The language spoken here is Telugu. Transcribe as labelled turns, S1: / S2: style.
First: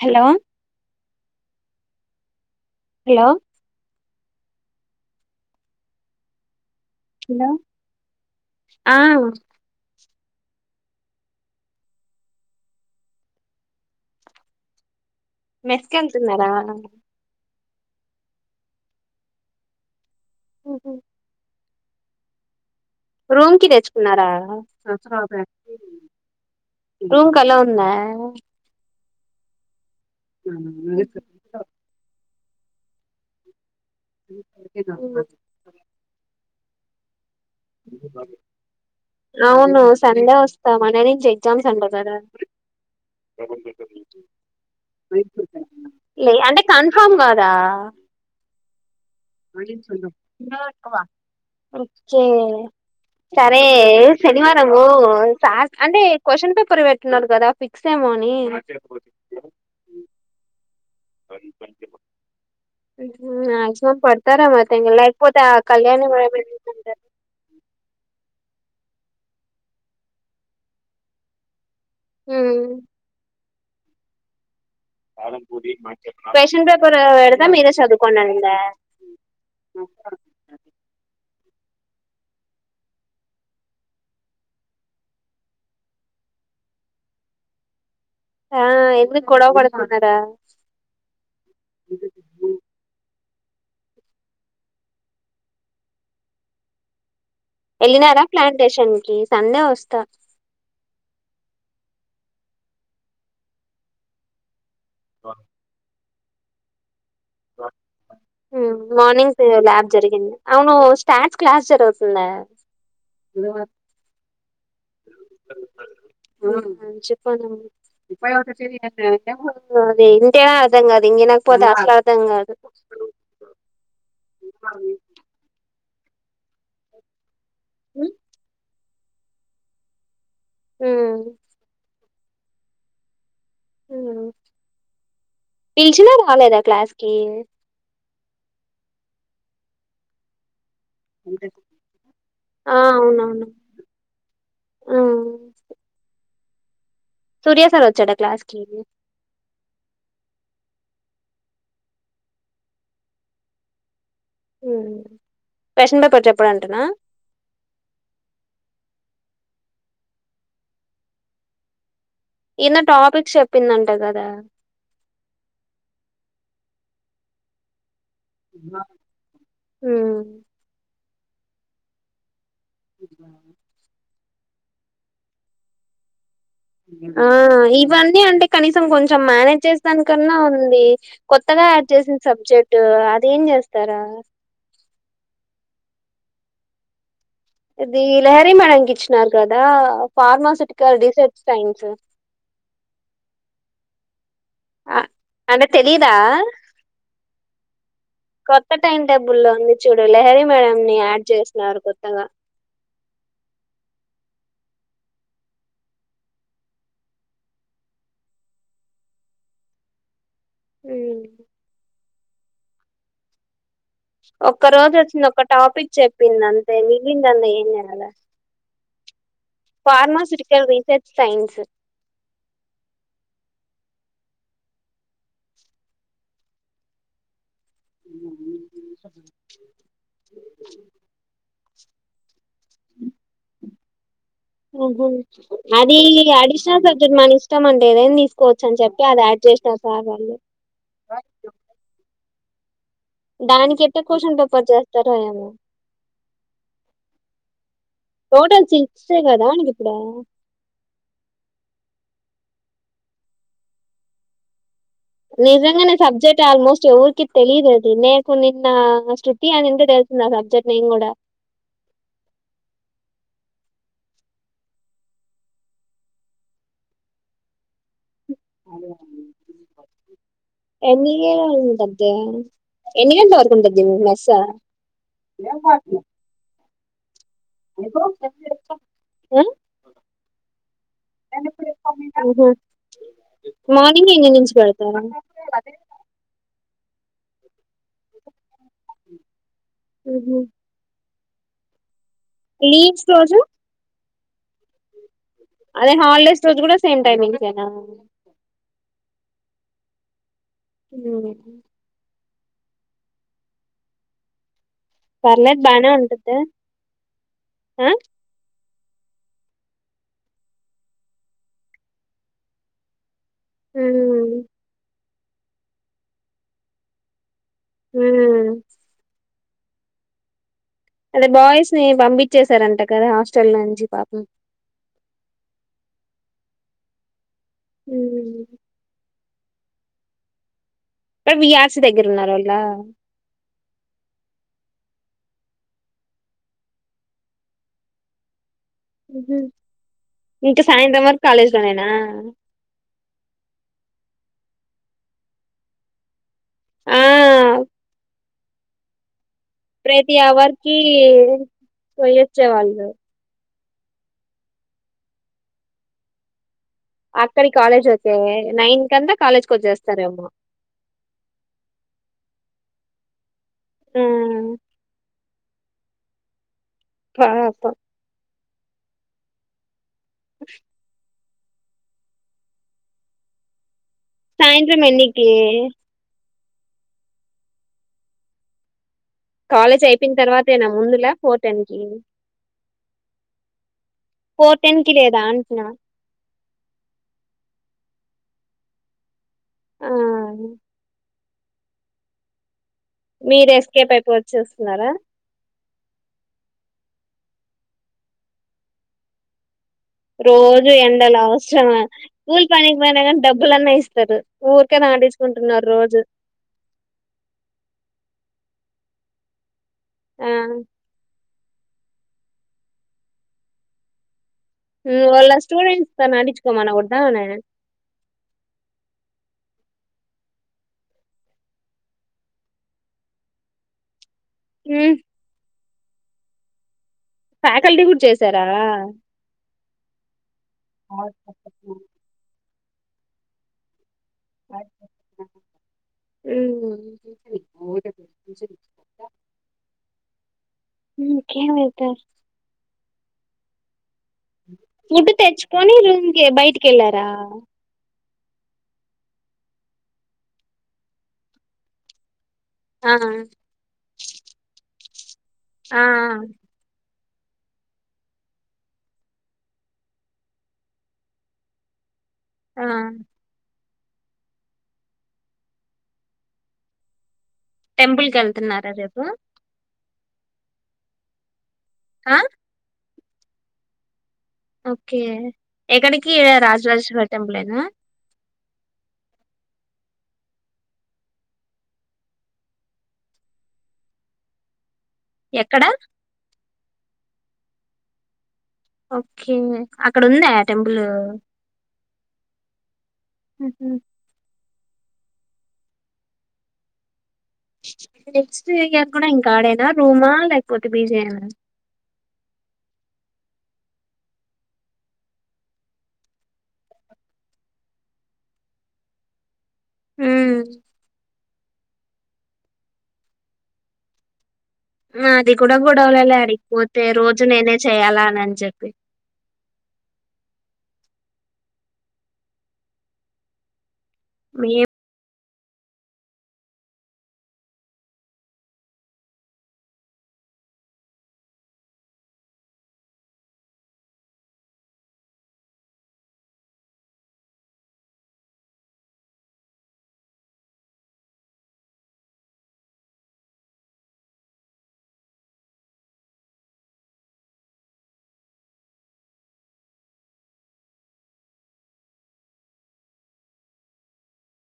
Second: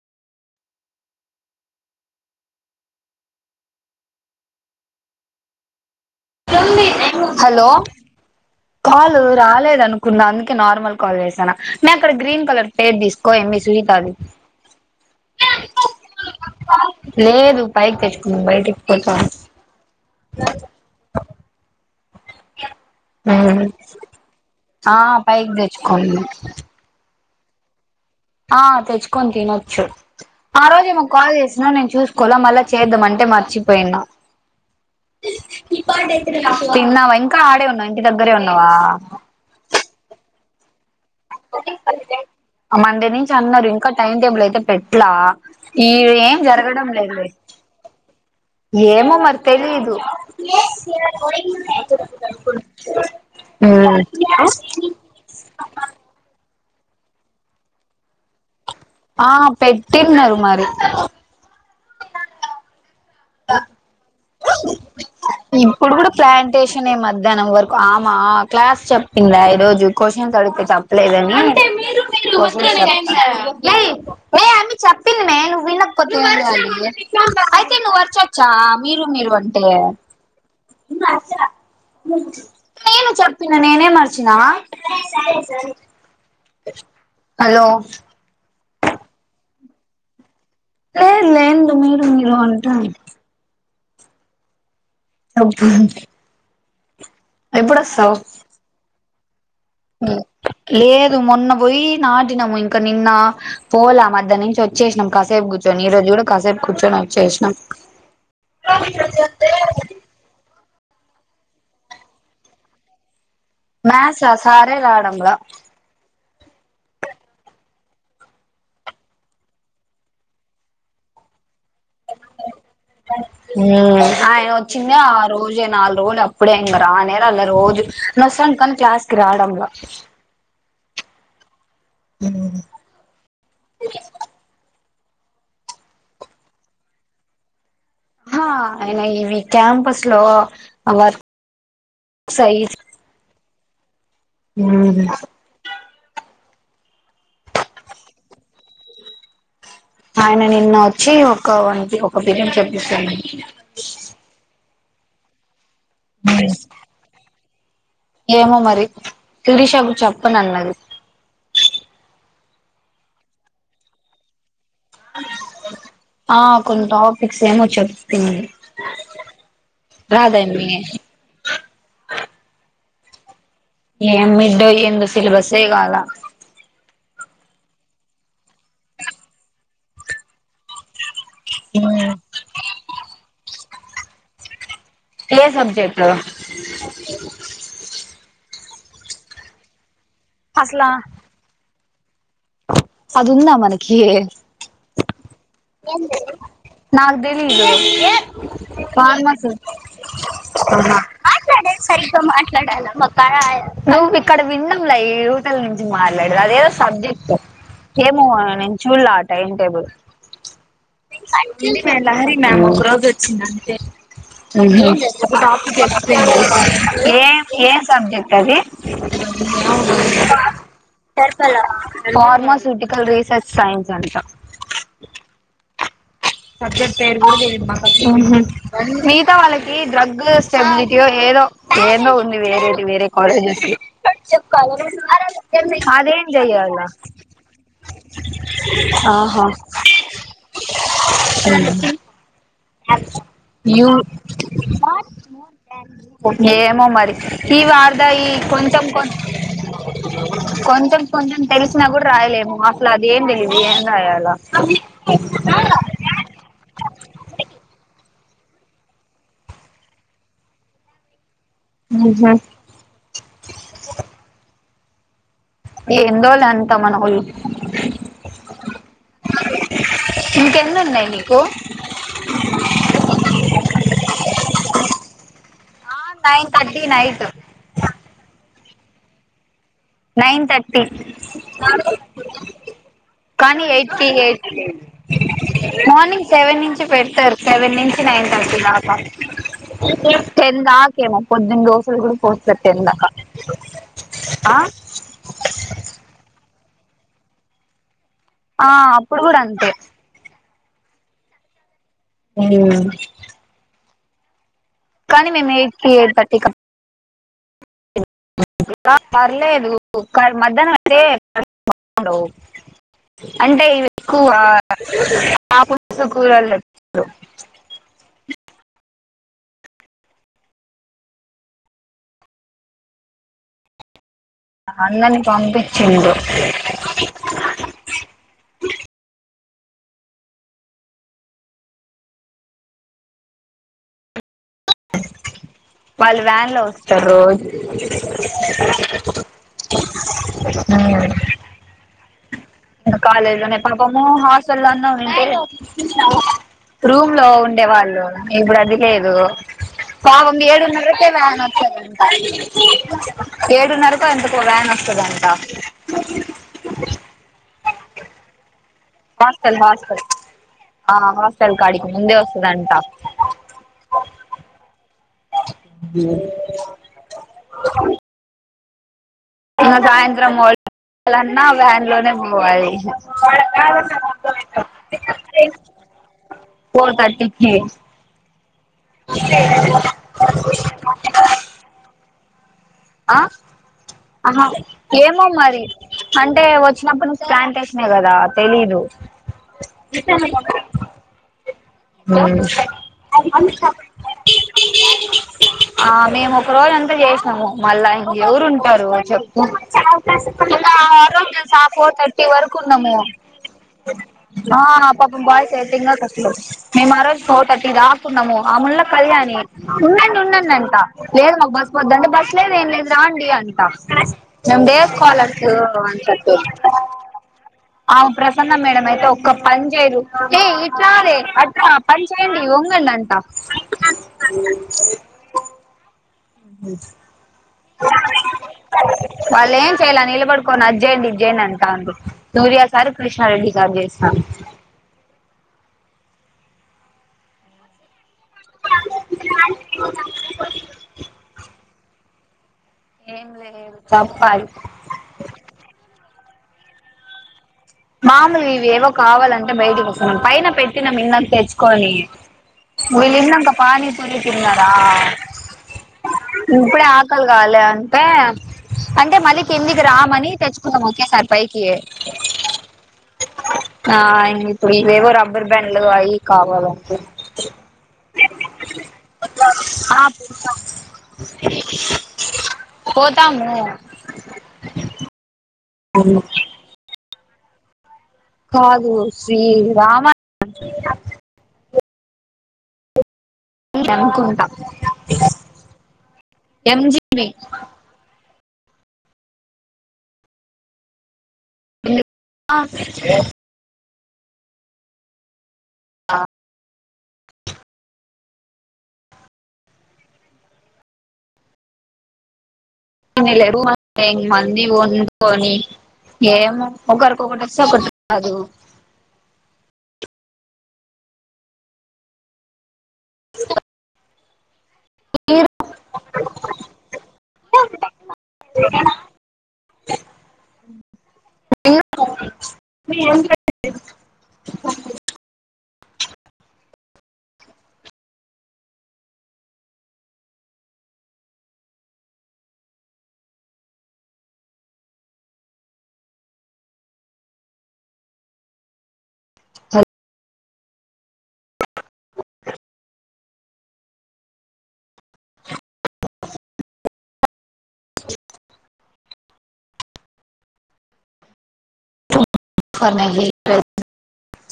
S1: హలో హలో
S2: హలో
S1: ఆ
S2: కాలు రాలేద అనుకున్న అందుకే నార్మల్ కాల్ చేసాను నే అక్కడ గ్రీన్ కలర్ పేర్ తీసుకో ఎం మీ సునీత అది
S1: మెస్క వెలితున్నారా
S2: బైక్ తెచ్చుకు బయటకి పోత
S1: ఉహ రూమ్ కి తెచ్చుకున్నారా
S2: ఆ పైకి తెచ్చుకోండి
S1: రూమ్ కలా ఉందా
S2: ఆ తెచ్చుకొని తినొచ్చు ఆ రోజు మాకు కాల్ చేసినవ్ నేను చూసుకు కోల మళ్ళ చేద్దాం అంటే మర్చిపోయినా తిన్నావా ఇంకా ఆడే ఉన్నావా ఇంటి దగ్గరే ఉన్నావా
S1: స మం డే నుంచి ఎగ్జామ్స్ అంటకదా
S2: మండే నుంచి అన్నారు ఇంకా టైం టేబుల్ అయితే పెట్లా ఈ
S1: లే
S2: ఏం
S1: అంటే
S2: జరగడం
S1: కన్ఫమ్
S2: లేదులే
S1: కదా ఆ
S2: ఏమో మరి తెలీదు
S1: రే సరే శనివారము సార్ అంటే క్వశ్చన్ పేపర్ పర్ పెట్టినారు కదా ఫిక్స్ ఏమో అని
S2: ఆ పెట్టిన్నరు మరి
S1: మాక్సిమం ప
S2: ఇప్పుడు కూడ
S1: మేడం ఎందుకు
S2: ప్లాంటేషన్ ఏ మధ్యాహ్నం వరకు ఆమా ఆ క్లాస్ చెప్పిందా ఈ రోజు క్వశ్చన్స్ అడిగితే చేప్పలేదని మీరు మీరు
S1: అంటారు
S2: [unintelligible] చెప్పిందిమే నువ్వు వినకపోతే
S1: క్వశ్చన్ పేపర్ పెడతా మీరే
S2: అయితే నువ్వు
S1: చదువుకోండండి
S2: అర్చొచ్చా మీ మీరు మీరు అంటే నేను చెప్పిన నేనేం అరిచినా హలో
S1: ఆ ఎందుకు గొడవ పడుతున్నారా
S2: లే లే ఎందు మీరు మీరు అంటే అబ్బో అంది
S1: ఎల్లినారా ప్లాంటేషన్ కి సండే వస్తా
S2: లేదు మొన్న పోయి నాటినము ఇంకా నిన్న పోలా మధ్యాహ్ననుంచి వచ్ చేసినం కాసేపు కూర్చొని ఈ రోజు కూడా కాసేపు కూర్చొని వచ్చేసినాం
S1: మార్నింగ్స్ ల్యాబ్ జరిగింది అవును స్టాన్స్ క్లాస్ జరుగుతుంద
S2: మ్యాథ్స్ ఆ సారే రాడంల
S1: చెప్పాను ఇ అది ఇంటేనే అర్థం కాదు అది ఇంగ ఇనక పోతే అస
S2: ఆయన వచ్చింది ఆ రోజే నాలుగు రో అప్పుడే ఇంక రానే రాలా రోజు నసం కాని క్లాస్కి రావడంల
S1: హ్మ్
S2: హ్మ్
S1: పిలిచినా రాలేదా క్లాస్ కి
S2: హ ఆయన ఇవి క్యాంపస్ లో వర్క్ సై
S1: ఆ అవునవును
S2: హ్మ్
S1: సూర్యాసార్ వచ్చాడ క్లాస్కి
S2: ఆయన నిన్న వచ్చి ఒక వన్ ఒక పిరియడ్ చెప్పిసాడు
S1: క్వశ్చన్ పేపర్ చెప్పడంటనా
S2: ఏమో మరి శిరీషాకు చెప్పను అన్నాడు
S1: ఇన్న టాపిక్స్ చెప్పిందంట కదా
S2: ఆ కొన్ని టాపిక్స్ ఏమో చెప్ హ్మ్ రాదండి ఏం మిడ్డో ఎందో సిలబసే కాల
S1: ఆ ఇవన్నీ అంటే కనీసం కొంచెం మేనేజ్ చేస్తానికన్నా ఉంది కొత్తగా ఆడ్ చేసిన సబ్జెక్టు అది ఏం చేస్తారా
S2: ఏ సబ్జెక్ట్టు
S1: ఇది లహరి మేడంకి ఇచ్చినారు కదా
S2: అసలా
S1: ఫార్మాసిటికల్ రీసెర్చ్ సైన్స్
S2: అదుందా మనకి
S1: అంటే తెలిదా
S2: నాకు తెలీదు
S1: కొత్త టైం టేబుల్ లో
S2: ఫార్మసీ
S1: ఉంది చూడు లహరి మేడం ని యాడ్ చేసినరు
S2: [unintelligible] నువీ ఇక్కడ విన్నాం యూతల్ నుంచి మాట్లాడదు అదేదో సబ్జెక్ట్ ఏమో నేను చూడలా టైం టేబుల్ ఇంది మే లహరి మ్యామ్ ఒక్క రోజోచ్చిందంతే
S1: ఒక్క రోజు వచ్చింది ఒక టాపిక్ చెప్పింది అంతే
S2: ఏం
S1: మిగిలిందంతా
S2: ఏం
S1: చేయాల
S2: సబ్జెక్ట్ అది
S1: pharmaceutical research science
S2: pharmaceutical research science అంటా సబ్జెక్ట్ పేరు కూడా తెలిద్ ఉహు మిగతా వాళ్ళకి డ్రగ్ స్టెబిలిటీ ఓ ఏదో ఏదో ఉంది వేరేది వేరే కాలేజెస్ కి
S1: ఉహు అది
S2: అదేం చెయ్యాల
S1: అడిషనల్ సబ్జెక్ట్ మన ఇష్టం అంటే ఏదేనా తీసుకోచ్చు అని చెప్పి అది యాడ్ చేసినారు సార్ వాళ్ళు
S2: హ
S1: దానికినికెట్ట కోషన్ పేపర్ చేస్తారో ఎమో
S2: ఏమో మరి ఈ వర్ధా ఈ
S1: టోటల్
S2: కొంచెం కొం
S1: సిక్సే కదా మనకి ఇప్పుడు
S2: కొంచెం కొంచెం తెలిసినా కూడా రాయలేము అసలు అది ఏం తెలిదు ఏం రాయాల
S1: నిజంగానే సబ్జెక్ట్ ఆల్మోస్ట్ ఎవరికి తెలీదది నేకు నిన్న శృతి అనింటే తెలిసింది ఆ సబ్జెక్ట్ నేను కూడా
S2: ఆహా ఎందోలే అంతా మనహాల్
S1: అదే
S2: ఇంక్
S1: ఎన్ని గేల వరకు ఉంటది ఎన్ని గంటల వరకు ఉంటది నస ఏం మా
S2: టీ నైట్
S1: ఆహ్
S2: నైన్ తర్టీ
S1: ఉహు
S2: కానీ ఎయిట్ కి
S1: మార్నింగ్ ఎన్ని
S2: ఎయిట్
S1: నుంచి పెడతారు
S2: మార్నింగ్ సెవెన్ నుంచి చి పెడతారు సెవెన్ నుంచి నైన్ థర్టీ దాకా టెన్ దాకేమో పొద్దుని దోసలు కూడా పోస్తపేట్ట ఎందాక
S1: లీవ్స్ రోజు
S2: ఆ
S1: అదే హాలిడేస్ రోజు కూడా సేమ్ టైమింగ్స్సేన
S2: ఆ అప్పుడు కూడా అంతే
S1: హ్మ్
S2: హ్మ్
S1: పర్లేద్ బానే
S2: కి ఎయిట్ థర్టీ
S1: ఉంటుందా
S2: కి
S1: ఆ
S2: ఆ పర్లేదు కాని మధ్యానం అయితే [unintelligible] ఉండవు అంటే ఇవి ఎక్కువ
S1: ఉమ్
S2: అపోసూ కూరలు
S1: హ్మ్ అదే బాయ్స్ ని పంపించేసారంట కదా హాస్టల్ లో నుంచి పాపం
S2: అన్నని పంపించిండు
S1: ఉహ్ మరి విఆర్సి దగ్గర ఉన్నారా ఆళ్ళ
S2: వాళ్ళు వ్యాన్ లో వస్తారు రోజు
S1: ఉహు ఇంకా సాయంత్రం
S2: రోజు
S1: వరకు కాలేజ్లోనేనా
S2: అమ్మో హాస్టల్న్న ఉండే
S1: ఆ
S2: రూమ్ లో ఉండే వాళ్ళు ఇప్పుడు అందుకేదు
S1: ప్రతి
S2: పాపం
S1: అవర్ కి
S2: ఏడున్నూరకే వ్యాన్ వచ్చేదంట
S1: పోయొచ్చే వాళ్ళు
S2: ఏడున్నరకో ఎంతకో వ్యాన్ వస్తదంట
S1: ఆక్కది కాలేజ్ వచ్చే నైన్ కంతా కాలేజ్ కి
S2: హాస్టల్ హాస్టల్.
S1: వచ్చేస్తారేమో
S2: ఆ హాస్టల్ కాడికి ముందే వస్తదంటా
S1: మ్
S2: అ
S1: పాపం
S2: ఇక సాయంత్రం పోవాలన్నా వ్యాన్ లోనే పోవాలి.
S1: సాయంత్రం ఎన్నికి
S2: ఫోర్ థర్టీకి
S1: కాలేజ్ అయిపోయిన తర్వాతేనా ముందులా ఫోర్ టెన్కి
S2: ఆ ఆహా
S1: ఫోర్ టెన్ కి లేదా
S2: ఏమో మరి
S1: అంటున్నా
S2: అంటే వచ్చినప్పటి నుంచి ప్యాంటేశిన కదా తెలిదు.
S1: ఆ
S2: మ్.
S1: మీరు ఎస్కేప్ అయిపోయి వచ్చేస్తున్నారా
S2: ఆ మేము ఒక రోజంతా చేసి నము. మళ్ళా ఇంకేవురు ఉంటారు చెప్పు
S1: రోజు
S2: ఇంకా ఆ
S1: ఎండలు
S2: రోజు తెలుసా
S1: అవసరమ
S2: ఫోర్ థర్టీ
S1: కూల్
S2: వరకు
S1: పనికి
S2: ఉన్నాము
S1: పోయినా కానీ డబ్బులన్నా ఇస్తారు ఊర్
S2: ఆ పాపం బాయ్స్ అయితే ఇంగా కష్టం. మే మారోజు ఫోర్తర్టీ దాకున్నాము ఆమూళ్ళ కళ్యాణి ని ఉన్నండి
S1: ఆ
S2: ఉన్నండంట లేదు మాక్ బస్ వద్ద అంటే బస్ లేదు ఏం లేదు రాండి అంట మేమ్
S1: వాళ్ళ
S2: డేస్స్కాలర్స్
S1: స్టూడెంట్స్
S2: అని
S1: తో
S2: చెప్పు
S1: నాటించుకోమనకూడదా
S2: ఆమే ప్రసన్న మేడమయితే ఒక్క పన్ చేయదు. హేయ్ ఇట్రావే అట్ల పన్చెయండి ఒంగండంట మ్ మ్
S1: ఫ్యాకల్టీ కూడా చేసారా
S2: వాళ్ళేం చెయాల నిలబడుకోని అది చేేయండి ఇది చేయండి అంటాంది. సూర్యా సార్ కృష్ణారెడ్డి సార్ చేస్
S1: మ్. ఇంకేమి అయితే
S2: ఏం లేదు. చెప్పాలి
S1: ఫుడ్ తెచ్చుకొని రూమ్ కి బయటికెళ్ళారా
S2: మామూల్గ ఇవేవో కావాలంటే బయటకి వస్తున్నాం పైన పెట్టినం ఇందాక తెచ్చుకొని
S1: ఆ
S2: మేమెల్నంక పానీ పూరీ తిన్నారా
S1: ఆ
S2: క్కలు కాలి అంటే, అంటే మళ్ళీ కిందికి రామని తెచ్చుకుందాం ఓకేసారి పైకి
S1: ఆ
S2: ఆ ఇంగిప్పుడు ఇవేవో రబ్బర్ బ్యాండ్లు అవి కావాలంటే
S1: టెంపుల్ కి వెళ్తున్నారా రేపు
S2: ఆ పోతాం.
S1: ఆ
S2: పోతాము.
S1: ఓకే. ఎక్కడికి రాజరాజేశ్వరి టెంపులేనా
S2: కాదు శ్రీ రామాయ కన్నుకుంటా
S1: ఎక్కడ
S2: ట్వి.
S1: ఓకే. అక్కడుంద్యా టెంపుల్
S2: ఉంది. ఆ ఆ
S1: నెక్స్ట్ ఇంగ ఎక్కడో ఇంకా ఆడేనా రూమా లేకపోతే పిజీయేనా
S2: [unintelligible] మంది వొండ్కొని ఏమో ఒకరికి ఒకటొస్తే ఒకటి రాదు
S1: మ్మ్ మాది కూడా గొడవలలే అడిగిపోతే రోజు నేనే చెయాలా అని చెప్పి
S2: [unintelligible]
S1: మీ
S2: హల్ [unintelligible]